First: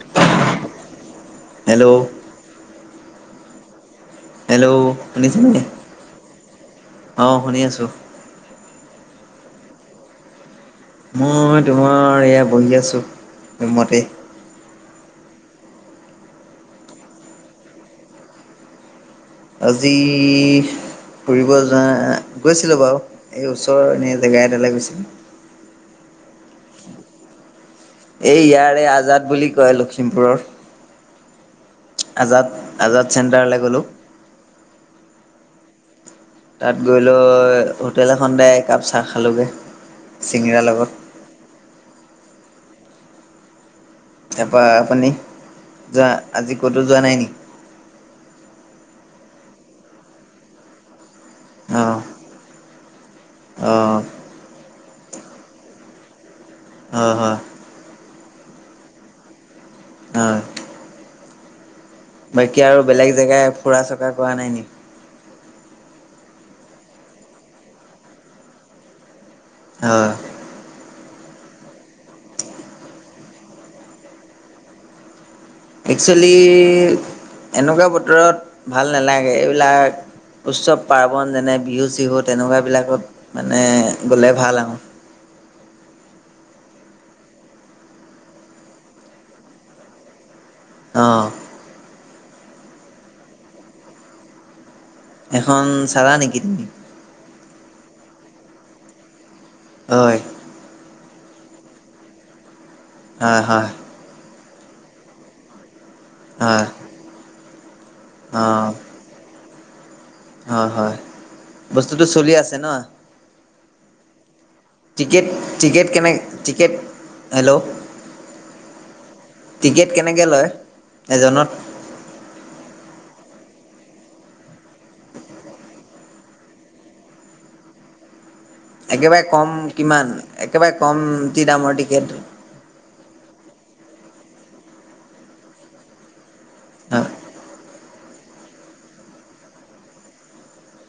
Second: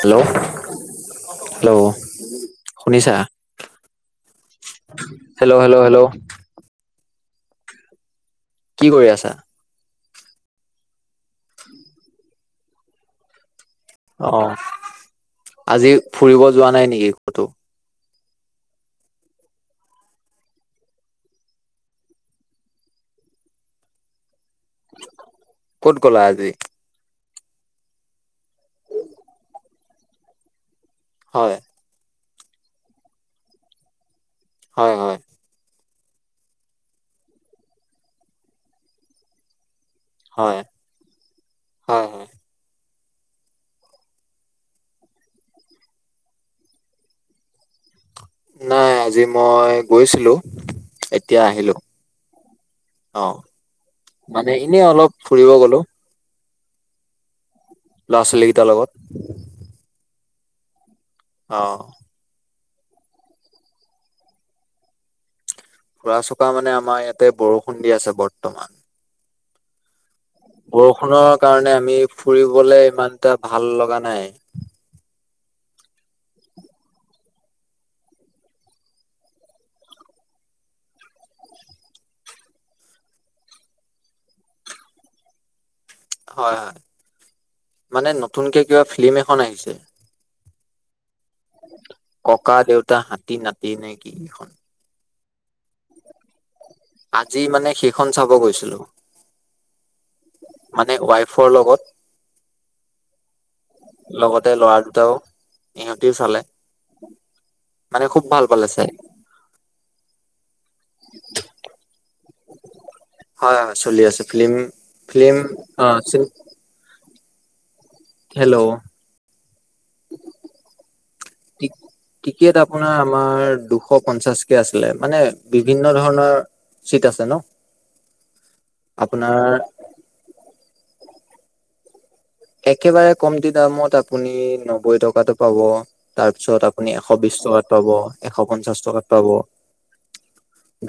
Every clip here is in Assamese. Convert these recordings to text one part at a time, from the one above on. হেল্ল' হেল্ল' শুনিছা? Hello hello, hello, hello. অ' শুনি আছো। কি কৰি আছা? মই তোমাৰ এয়া বহি আছো ৰুমতে। অ' আজি ফুৰিব যোৱা নাই নেকি ক'তো? আজি ফুৰিব যোৱা গৈছিলো বাৰু এই ওচৰৰ এনে জেগা এটালৈ গৈছিলো। ক'ত গ'লা আজি? এই ইয়াৰে আজাদ বুলি কয় লখিমপুৰৰ। হয়। আজাদ-আজাদ চেণ্টাৰলৈ গ'লোঁ। হয় হয়। তাত গৈ লৈ হোটেল এখনতে একাপ চাহ খালোঁগৈ হয় চিঙৰা লগত। হয় হয়। তাৰপৰা আপুনি যোৱা আজি ক'তো যোৱা নাই নেকি? নাই আজি মই গৈছিলো। এক এতিয়া আহিলো অঁ অ' অঁ মানে এনে অলপ ফুৰিব গলো। হয় হয়। ল'ৰা ছোৱালীকেইটাৰ লগত। হয়। অ'। বাকী আৰু বেলেগ জেগাই ফুৰা চকা কৰা নাই নেকি? ফুৰা চকা মানে আমাৰ ইয়াতে বৰষুণ দি আছে বৰ্তমান। হয়। বৰষুণৰ কাৰণে আমি ফুৰিবলে ইমান এটা ভাল লগা নাই। একচুৱেলি এনেকুৱা বতৰত ভাল নালাগে, এইবিলাক উৎসৱ পাৰ্বণ যেনে বিহু চিহু তেনেকুৱাবিলাকত মানে গ'লে ভাল আৰু। হয় হয়। মানে নতুনকে কিবা ফিল্ম এখন আহিছে। অঁ। ককা দেউতা হাতী নাতি নে কি এইখন? এখন চাবা নেকি তুমি? আজি মানে সেইখন চাব গৈছিলো। হয়। মানে ৱাইফৰ লগত। হয় হয়। লগতে ল'ৰা দুটাও সিহঁতিও চালে হয়। মানে খুব ভাল পালে অ', চাই। হয় হয় বস্তুটো চলি আছে ন? হয় হয় চলি আছে ফিল্ম টিকেট ফিল্ম টিকেট অ কেনে টিকেট হেল্ল' হেল্ল' টিকেট কেনেকৈ লয় এজনত? টিকেট আপোনাৰ আমাৰ দুশ পঞ্চাশ কেে আছিলে মানে বিভিন্ন ধৰণৰ চীত আছে ন। একেবাৰে আপোনাৰ কম কিমান একেবাৰে কমটি দামৰ টিকেট? একেবাৰে কমতি দামত আপুনি নব্বৈ টকাটো পাব, তাৰ পিছত আপুনি এশ হয়, বিশ টকাত পাব এশ পঞ্চাশ টকাত পাব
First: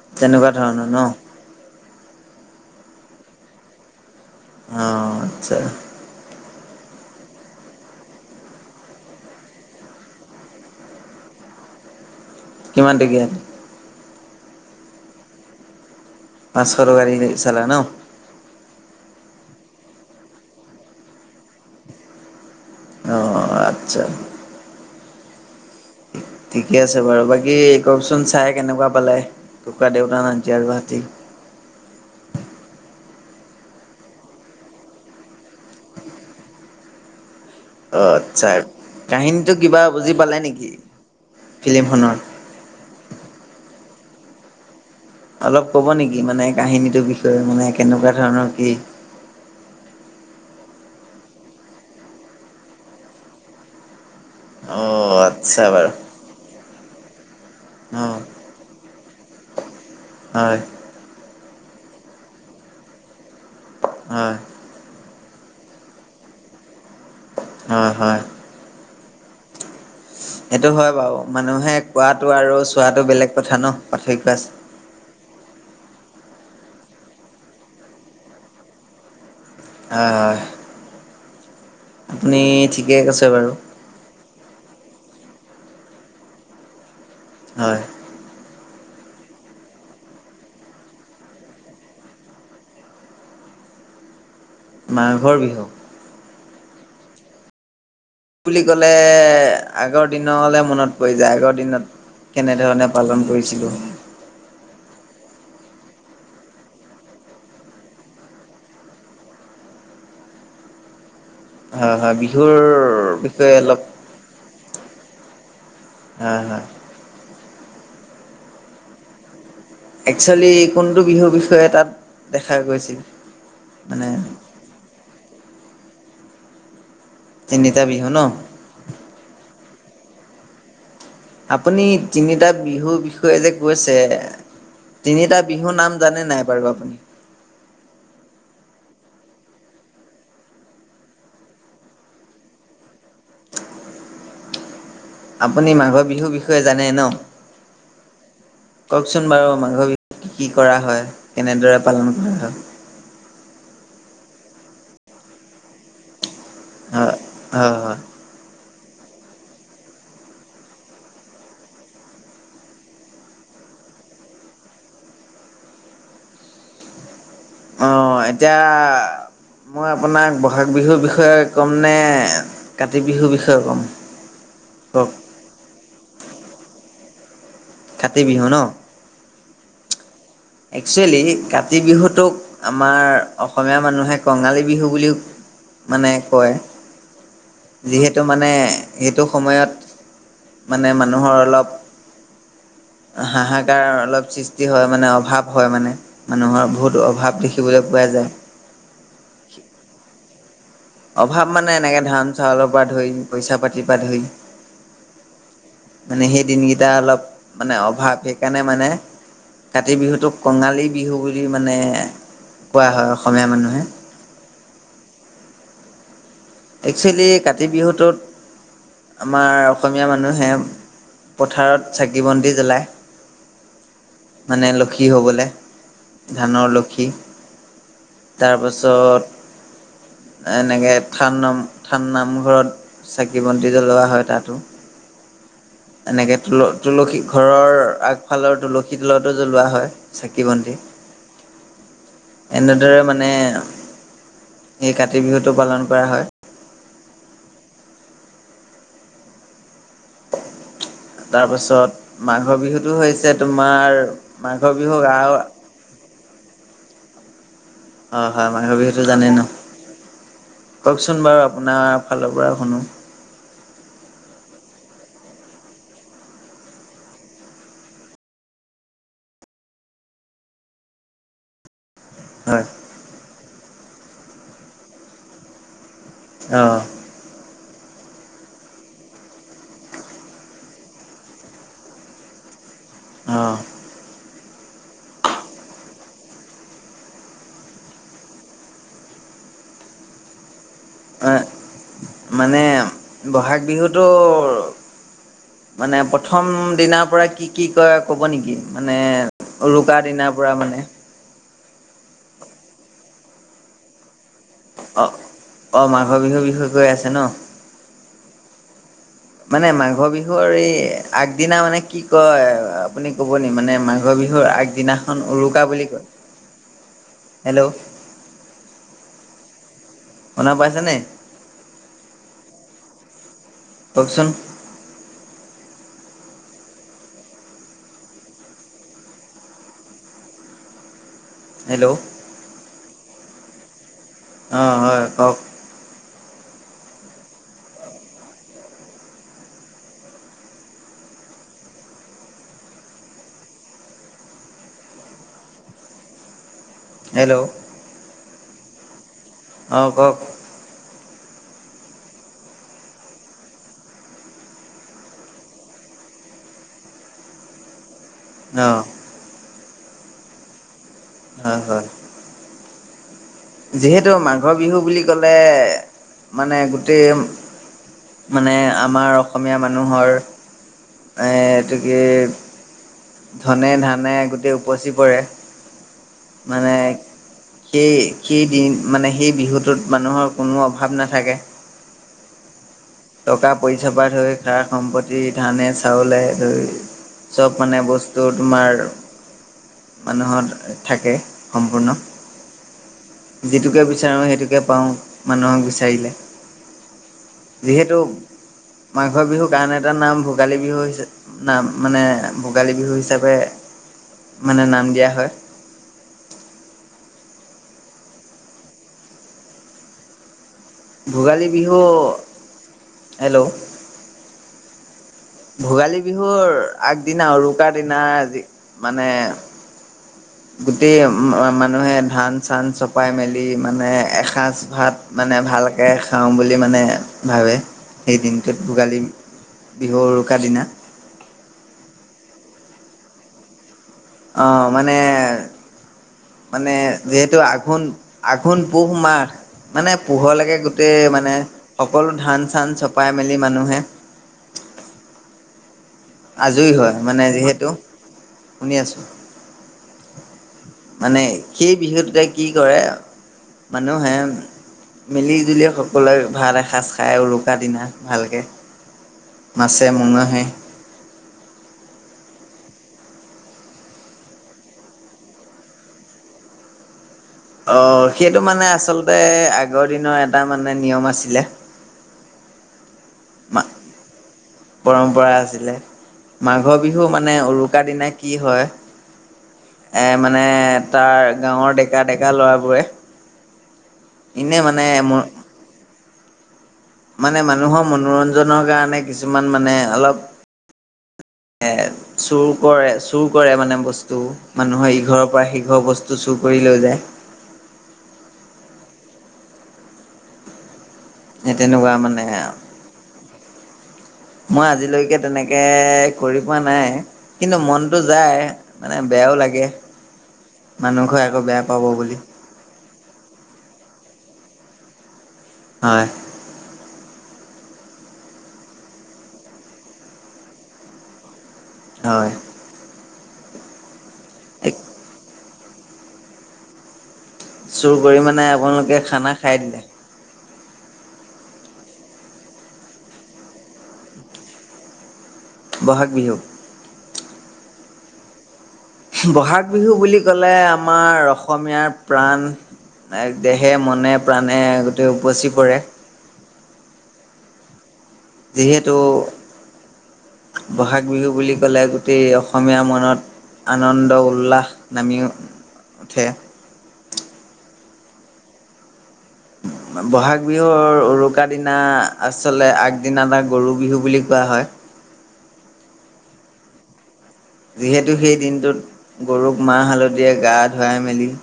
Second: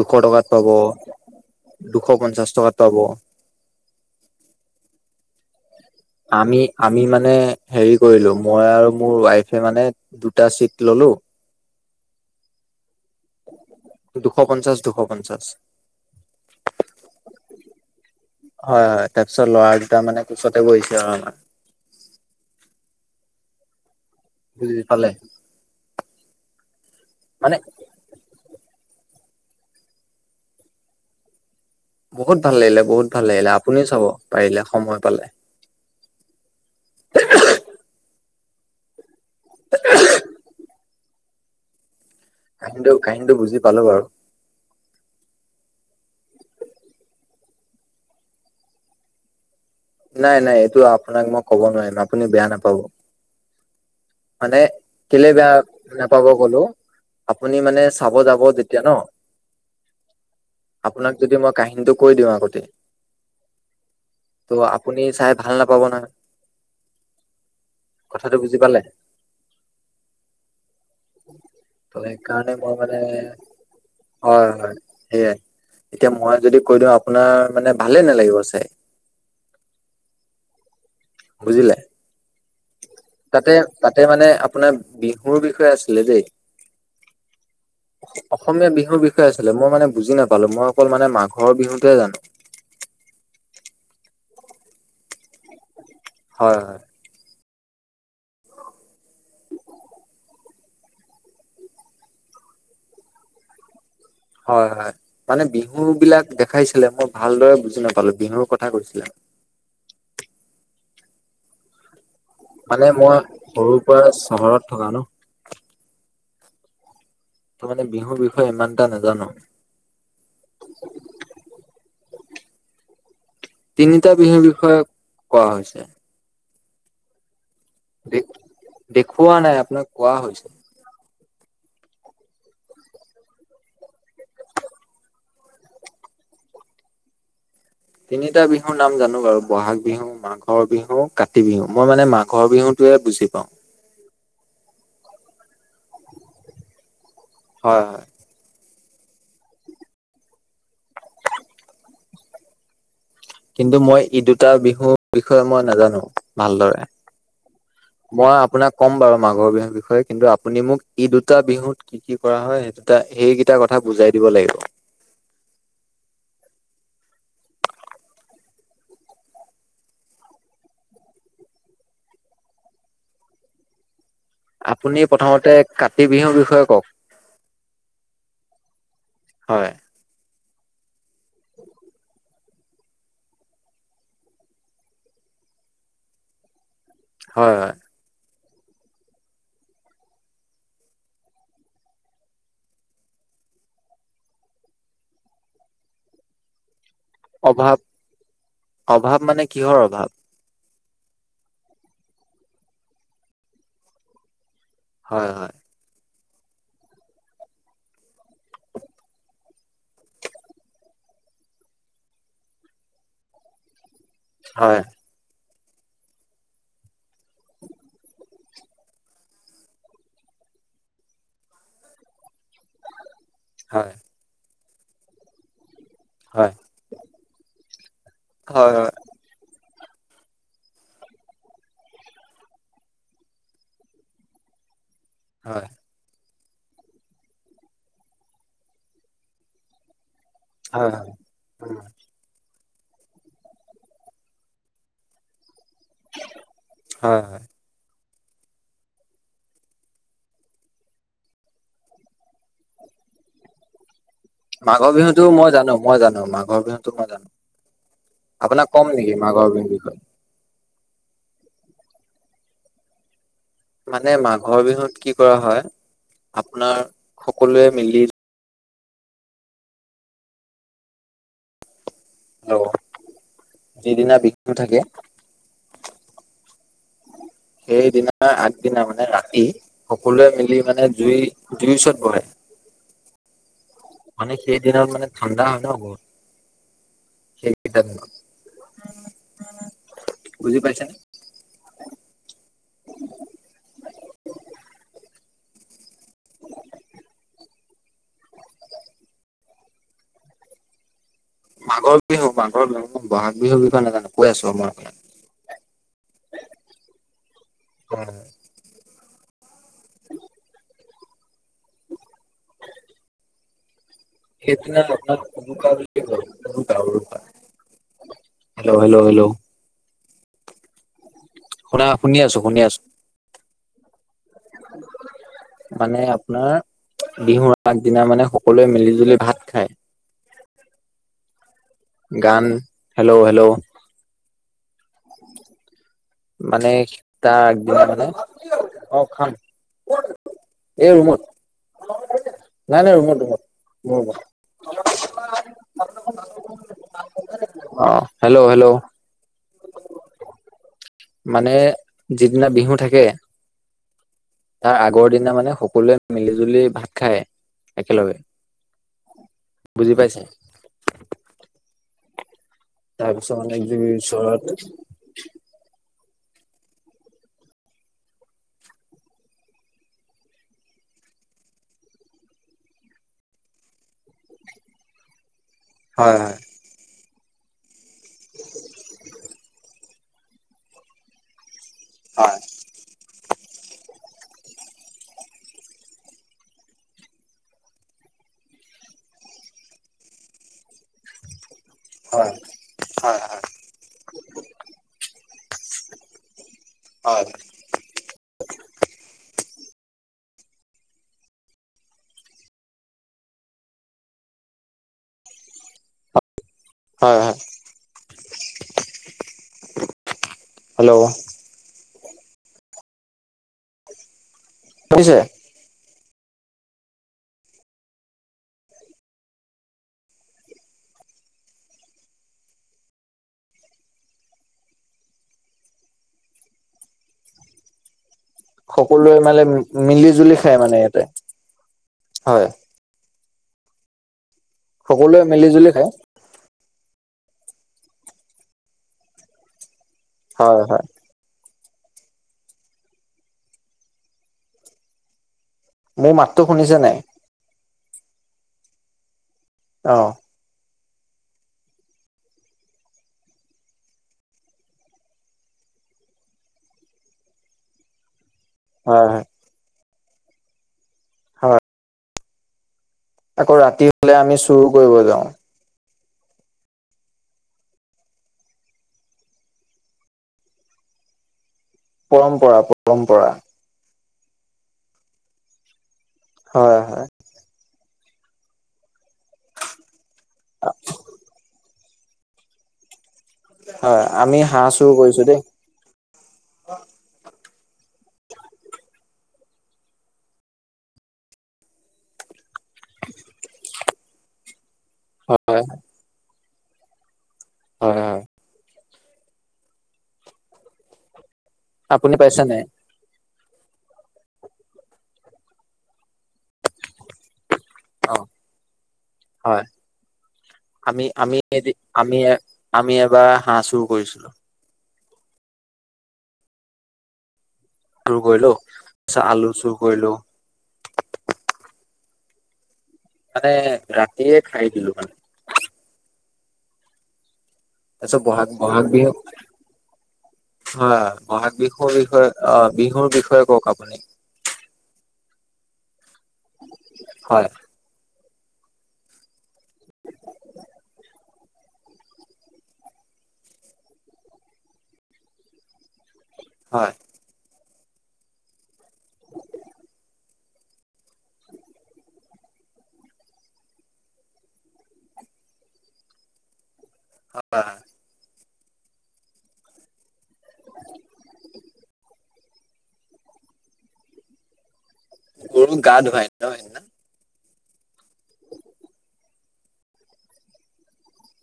দুশ তেনেকুৱা টকাত পাব ধৰণৰ ন? দুশ পঞ্চাশ টকাত পাব। অ আচ্ছা। আমি আমি মানে হেৰি কৰিলো মই আৰু মোৰ ৱাইফে মানে দুটা চিট ললো কিমান টকীয়া? দুশ পঞ্চাশ দুশ পঞ্চাশ। পাঁচশ টকা দি দি চালা ন। হয় হয় তাৰপিছত ল'ৰা দুটা মানে কোচতে বহিছে আৰু আমাৰ। অ আচ্ছা। বুজি পালে? ঠিকে আছে বাৰু মানে বাকী কওকচোন চাই কেনেকুৱা পালে ককা দেউতা নাটি আৰু হাতী? বহুত ভাল লাগিলে বহুত ভাল লাগিলে আপুনিও চাব পাৰিলে সময় পালে। অঁ আচ্ছা কাহিনীটো কিবা বুজি পালে নেকি ফিল্মখনৰ? কাহিনীটো কাহিনীটো বুজি পালো বাৰু। অলপ ক'ব নেকি মানে কাহিনীটোৰ বিষয়ে মানে কেনেকুৱা ধৰণৰ কি। নাই নাই এইটো আপোনাক মই কব নোৱাৰিম আপুনি বেয়া নাপাব। মানে অ কেলে বেয়া আচ্ছা বাৰু নোপাব কলো আপুনি মানে অ চাব যাব যেতিয়া ন হয়। আপোনাক যদি মই কাহিনীটো কৈ দিওঁ আগতে হয়। ত' আপুনি চাই ভাল নাপাব নহয় হয় হয় কথাটো বুজি পালে। এইটো হয় বাৰু মানুহে ত' কোৱাটো সেইকাৰণে আৰু মই মানে চোৱাটো বেলেগ কথা ন পাৰ্থক্য হয় আছে। হয় সেয়াই এতিয়া মই যদি কৈ দিওঁ আপোনাৰ মানে ভালে নালাগিব চাই। অ। বুজিলে? আপুনি ঠিক [inaudible] তাতে-তাতে মানে আপোনাৰ বিহুৰ বিষয়ে আছিলে দেই [inaudible] হয় [unintelligible] অসমীয়া বিহুৰ বিষয়ে আছিলে। মই মানে বুজি নাপালো মই অকল মানে মাঘৰ বিহুতোহে জানো। [unintelligible] মাঘৰ বিহু [inaudible] হয়-হয় [unintelligible] বুলি ক'লে আগৰ দিনলৈ মনত পৰি যায় আগৰ দিনত [inaudible] কেনেধৰণে পালন কৰিছিলোঁ। [inaudible] হয়-হয় মানে বিহুবিলাক দেখাইছিলে, মই ভালদৰে বুজি নাপালো, বিহুৰ কথা কৈছিলে। [unintelligible] হয়-হয় বিহু [inaudible] মানে মই সৰুৰ পৰাই চহৰত থকা ন। [unintelligible] হয়-হয় [inaudible] ত মানে বিহুৰ বিষয়ে ইমান এটা নাজানো। [unintelligible] একচুৱেলি কোনটো বিহুৰ বিষয়ে তাত দেখা গৈছিল মানে [inaudible] বিষয় [unintelligible] কোৱা হৈছে। তিনিটা বিহু ন? [unintelligible] দেখুওৱা নাই, আপোনাক কোৱা হৈছে। [inaudible] আপুনি তিনিটা বিহুৰ বিষয়ে যে কৈছে [unintelligible] তিনিটা বিহু নাম জানে নাই বাৰু আপুনি? [inaudible] তিনিটা বিহুৰ নাম জানো বাৰু বহাগ বিহু [inaudible] মাঘৰ বিহু, কাতি বিহু। মই মানে মাঘৰ বিহুটোহে বুজি পাওঁ। [inaudible] আপুনি মাঘৰ বিহুৰ বিষয়ে জানে ন? [inaudible] হয়-হয়। কওকচোন বাৰু মাঘৰ বিহু কি কৰা হয়? কেনেদৰে পালন কৰা হয়? [inaudible] কিন্তু মই ই দুটা বিহুৰ বিষয়ে মই নাজানো ভালদৰে হয় হয় হয় [inaudible] মই আপোনাক কম বাৰু মাঘৰ বিহুৰ বিষয়ে কিন্তু আপুনি মোক ই দুটা বিহুত [unintelligible] কি কি কৰা হয় সেই দুটা [inaudible] সেইকেইটা কথা বুজাই দিব লাগিব। অঁ এতিয়া মই আপোনাক বহাগ বিহুৰ বিষয়ে কম নে কাতি বিহুৰ বিষয়ে কম [inaudible] আপুনি কওক প্ৰথমতে কাতি বিহুৰ বিষয়ে কওক। [unintelligible] কাতি বিহু ন। [inaudible] হয়। একচুৱেলি কাতি বিহুটোক আমাৰ অসমীয়া মানুহে কঙালী বিহু বুলিও [unintelligible] মানে কয়। [inaudible] হয়-হয়। যিহেতু মানে সেইটো সময়ত মানে মানুহৰ অলপ হাহাকাৰ অলপ সৃষ্টি হয় মানে [unintelligible] অভাৱ হয় মানে, মানুহৰ বহুত অভাৱ দেখিবলৈ পোৱা যায়। অভাৱ মানে, কিহৰ অভাৱ? অভাৱ মানে এনেকে ধান, চাউলৰ পৰা ধৰি, পইচা পাতিৰ পৰা ধৰি [unintelligible] হয়-হয়। মানে সেই দিনকেইটা অলপ মানে অভাৱ সেইকাৰণে মানে [inaudible] কাতি বিহুটোক কঙালী বিহু বুলি মানে কোৱা হয় অসমীয়া মানুহে। [unintelligible] হয়। একচুৱেলি কাতি বিহুটোত- আমাৰ অসমীয়া মানুহে পথাৰত চাকি-বন্তি জ্বলায় হয় মানে লক্ষী হ'বলে। হয় ধানৰ লক্ষী হয় হয় হয় তাৰপাছত এনেকে থান নম থান নামঘৰত চাকি বন্তি জ্বলোৱা হয় তাতো। হয় এনেকে তুল তুলসী ঘৰৰ আগফালৰ তুলসী তলতো জ্বলোৱা হয়। চাকি বন্তি হয় হয় হয়। এনেদৰে মানে এই কাতি বিহুটো পালন কৰা হয়। হয় তাৰপাছত মাঘৰ বিহুটো হৈছে তোমাৰ মাঘৰ বিহুক বিহুতো আহ মই জানো, মই জানো মাঘৰ বিহুতো মই জানো হয় হয় আপোনাক মাঘৰ ক'ম বিহুটো নেকি জানে ন মাঘৰ বিহুৰ বিষয়ে? কওকচোন বাৰু আপোনাৰ ফালৰ পৰা শুনো। মানে মাঘৰ বিহুত কি কৰা হয়, আপোনাৰ সকলোৱে মিলি- অ হয় যিদিনা বিহু থাকে অ সেইদিনা আগদিনা মানে ৰাতি সকলোৱে মিলি মানে জুই, জুইৰ ওচৰত বহে। অ' মানে সেই দিনত মানে ঠাণ্ডা হয় ন বহুত সেইকেইটা দিনত। বুজি পাইছানে? এ মানে, মানে বহাগ বিহুটোৰ মানে প্ৰথম দিনাৰ পৰা কি কি কয় কব নেকি মানে উৰুকা দিনাৰ পৰা মানে মাঘৰ বিহু, মাঘৰ বিহু মই ব'হাগ বিহুৰ বিষয়ে নাজানো। কৈ আছো মই আপোনাক অ', অ' মাঘৰ বিহুৰ বিষয়ে কৈ আছে ন। [unintelligible] মানে মাঘৰ বিহুৰ এই আগদিনা মানে কি কয় আপুনি কব নি মানে মা- মাঘৰ বিহুৰ সেইদিনা আপোনাক আগদিনাখন উৰুকা বুলি কয়। উৰুকা উৰুকা হেল্ল' হেল্ল হেল্ল হেল্ল শুনা পাইছানে? শুনা শুনি আছোঁ, শুনি আছোঁ। কওঁকচোন [unintelligible] মানে আপোনাৰ বিহুৰ আগদিনা মানে সকলোৱে মিলি জুলি ভাত খায়, হেল্ল' অ গান হেল্ল', হেল্ল' অ', হয়, কওক মানে তাৰ আগদিন মানে অ' খাম এ ৰুমত নাই, নাই ৰুমত, ৰুমত মোৰ ৰুমত [unintelligible] হেল্ল' অ', হেল্ল', হেল্ল' অ', কওক মানে যিদিনা বিহু থাকে তাৰ আগৰ দিনা মানে সকলোৱে মিলিজুলি ভাত খায় একেলগে। অ'। বুজি পাইছা? হ, হ। তাৰপিছত মানে যিহেতু ওচৰত মাঘৰ বিহু বুলি ক'লে মানে গোটেই মানে আমাৰ অসমীয়া মানুহৰ এ, এইটো কি ধনে ধানে গোটেই উপচি পৰে। হয়, হয়। মানে সেই, সেই দিন মানে সেই বিহুটোত মানুহৰ কোনো অভাৱ নাথাকে। হয়। টকা পইচাপা ধৰি সা সম্পত্তি, ধানে চাউলে ধৰি চব মানে বস্তু তোমাৰ মানুহৰ থাকে সম্পূৰ্ণ। হয়, হয় হয়। যিটোকে বিচাৰোঁ সেইটোকে পাওঁ মানুহক বিচাৰিলে। হয়। যিহেতু মাঘৰ বিহুৰ আন এটা নাম ভোগালী বিহু হৈছে। নাম মানে ভোগালী বিহু হিচাপে মানে নাম দিয়া হয়। হয় হয়। [inaudible] Hello Bhogali Bihu, hello. শুনিছে? ভোগালী বিহুৰ আগদিনা, উৰুকাৰ দিনা আজি মানে গোটেই মানুহে ধান চান চপাই মেলি মানে এসাঁজ ভাত মানে ভালকৈ খাওঁ বুলি মানে ভাবে। সেই দিনটোত ভোগালী সকলোৱে মানে বিহু মিলি উৰুকা জুলি খায় দিনা মানে ইয়াতে, হয়। অ' মানে সকলোৱে মিলি জুলি খায় মানে যিহেতু আঘোণ, আঘোণ পুহ মাহ মানে পোহলৈকে হয় হয় গোটেই মানে সকলো ধান চান চপাই মেলি মানুহে মোৰ মাতটো আজৰি শুনিছে নাই হয় মানে যিহেতু, শুনি আছোঁ। অ'। মানে সেই বিহুটোতে কি কৰে মানুহে মিলি জুলি সকলোৱে ভাত এসাঁজ খাই উৰুকাৰ দিনা ভালকে। হয় হয়। মাছে, মঙেহে। হয়। আকৌ ৰাতি হ'লে আমি চুৰ কৰিব যাওঁ। অ' সেইটো মানে আচলতে আগৰ দিনৰ এটা মানে নিয়ম আছিলে। পৰম্পৰা, পৰম্পৰা। পৰম্পৰাই আছিলে। মাঘৰ হয় হয় বিহু মা নে উৰুকা দিনা কি হয় এ, মানে তাৰ গাঁৱৰ ডেকা ডেকা ল'ৰাবোৰে হয় আমি এনে হাঁহ মানে চুৰ কৰিছো দেই। মানে মানুহৰ মনোৰঞ্জনৰ কাৰণে কিছুমান মানে অলপ এ চুৰ কৰে চুৰ কৰে মানে বস্তু মানুহৰ ইঘৰৰ হয় পৰা সিঘৰ বস্তু চুৰ কৰি লৈ যায়। হয় হয়। সে তেনেকুৱা আপুনি মানে পাইছে আ নাই মই আজিলৈকে তেনেকে কৰি পোৱা নাই কিন্তু মন টো অ যায় মানে বেয়াও হয় লাগে, আমি মানুহ ঘৰে আমি আকৌ বেয়া পাব বুলি। আমি আমি এবাৰ হাঁহ চুৰ কৰিছিলো। হয়। চুৰ কৰিলো, ছা আলু চুৰ কৰিলো। হয়। মানে ৰাতিয়ে খাই এক দিলো মান- চুৰ কৰি এছাব মানে বহাগ বহাগ আপোনালোকে বিহু খানা খাই দিলে হয় বহাগ বিহুৰ বিষয়ে অ বিহুৰ বিষয়ে কওক আপুনি? বহাগ বিহু। হয়। বহাগ বিহু বুলি ক'লে আমাৰ অসমীয়াৰ প্ৰাণ দেহে মনে প্ৰাণে গোটেই উপচি পৰে। হয়। যিহেতু বহাগ বিহু বুলি ক'লে গোটেই অসমীয়া মনত আনন্দ উল্লাস নামি উঠে। হ হয়। বহাগ বিহুৰ উৰুকা দিনা আচলতে আগদিনা বা গৰু বিহু বুলি কোৱা হয়। গৰুক গা ধুৱাই ন সেইদিনা? যিহেতু সেই দিনটোত গৰুক মাহ হালধিৰে গা ধুৱাই মেলি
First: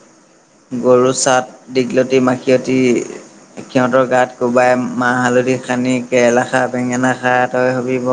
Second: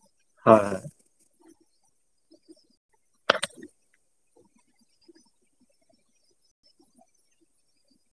হয় হয় গৰু চাট দীঘলতি মাখিয়তী সিহঁতৰ গাত কোবাই মাহ হালধি খানি কেৰেলা খা বেঙেনা খা তই হবি ব-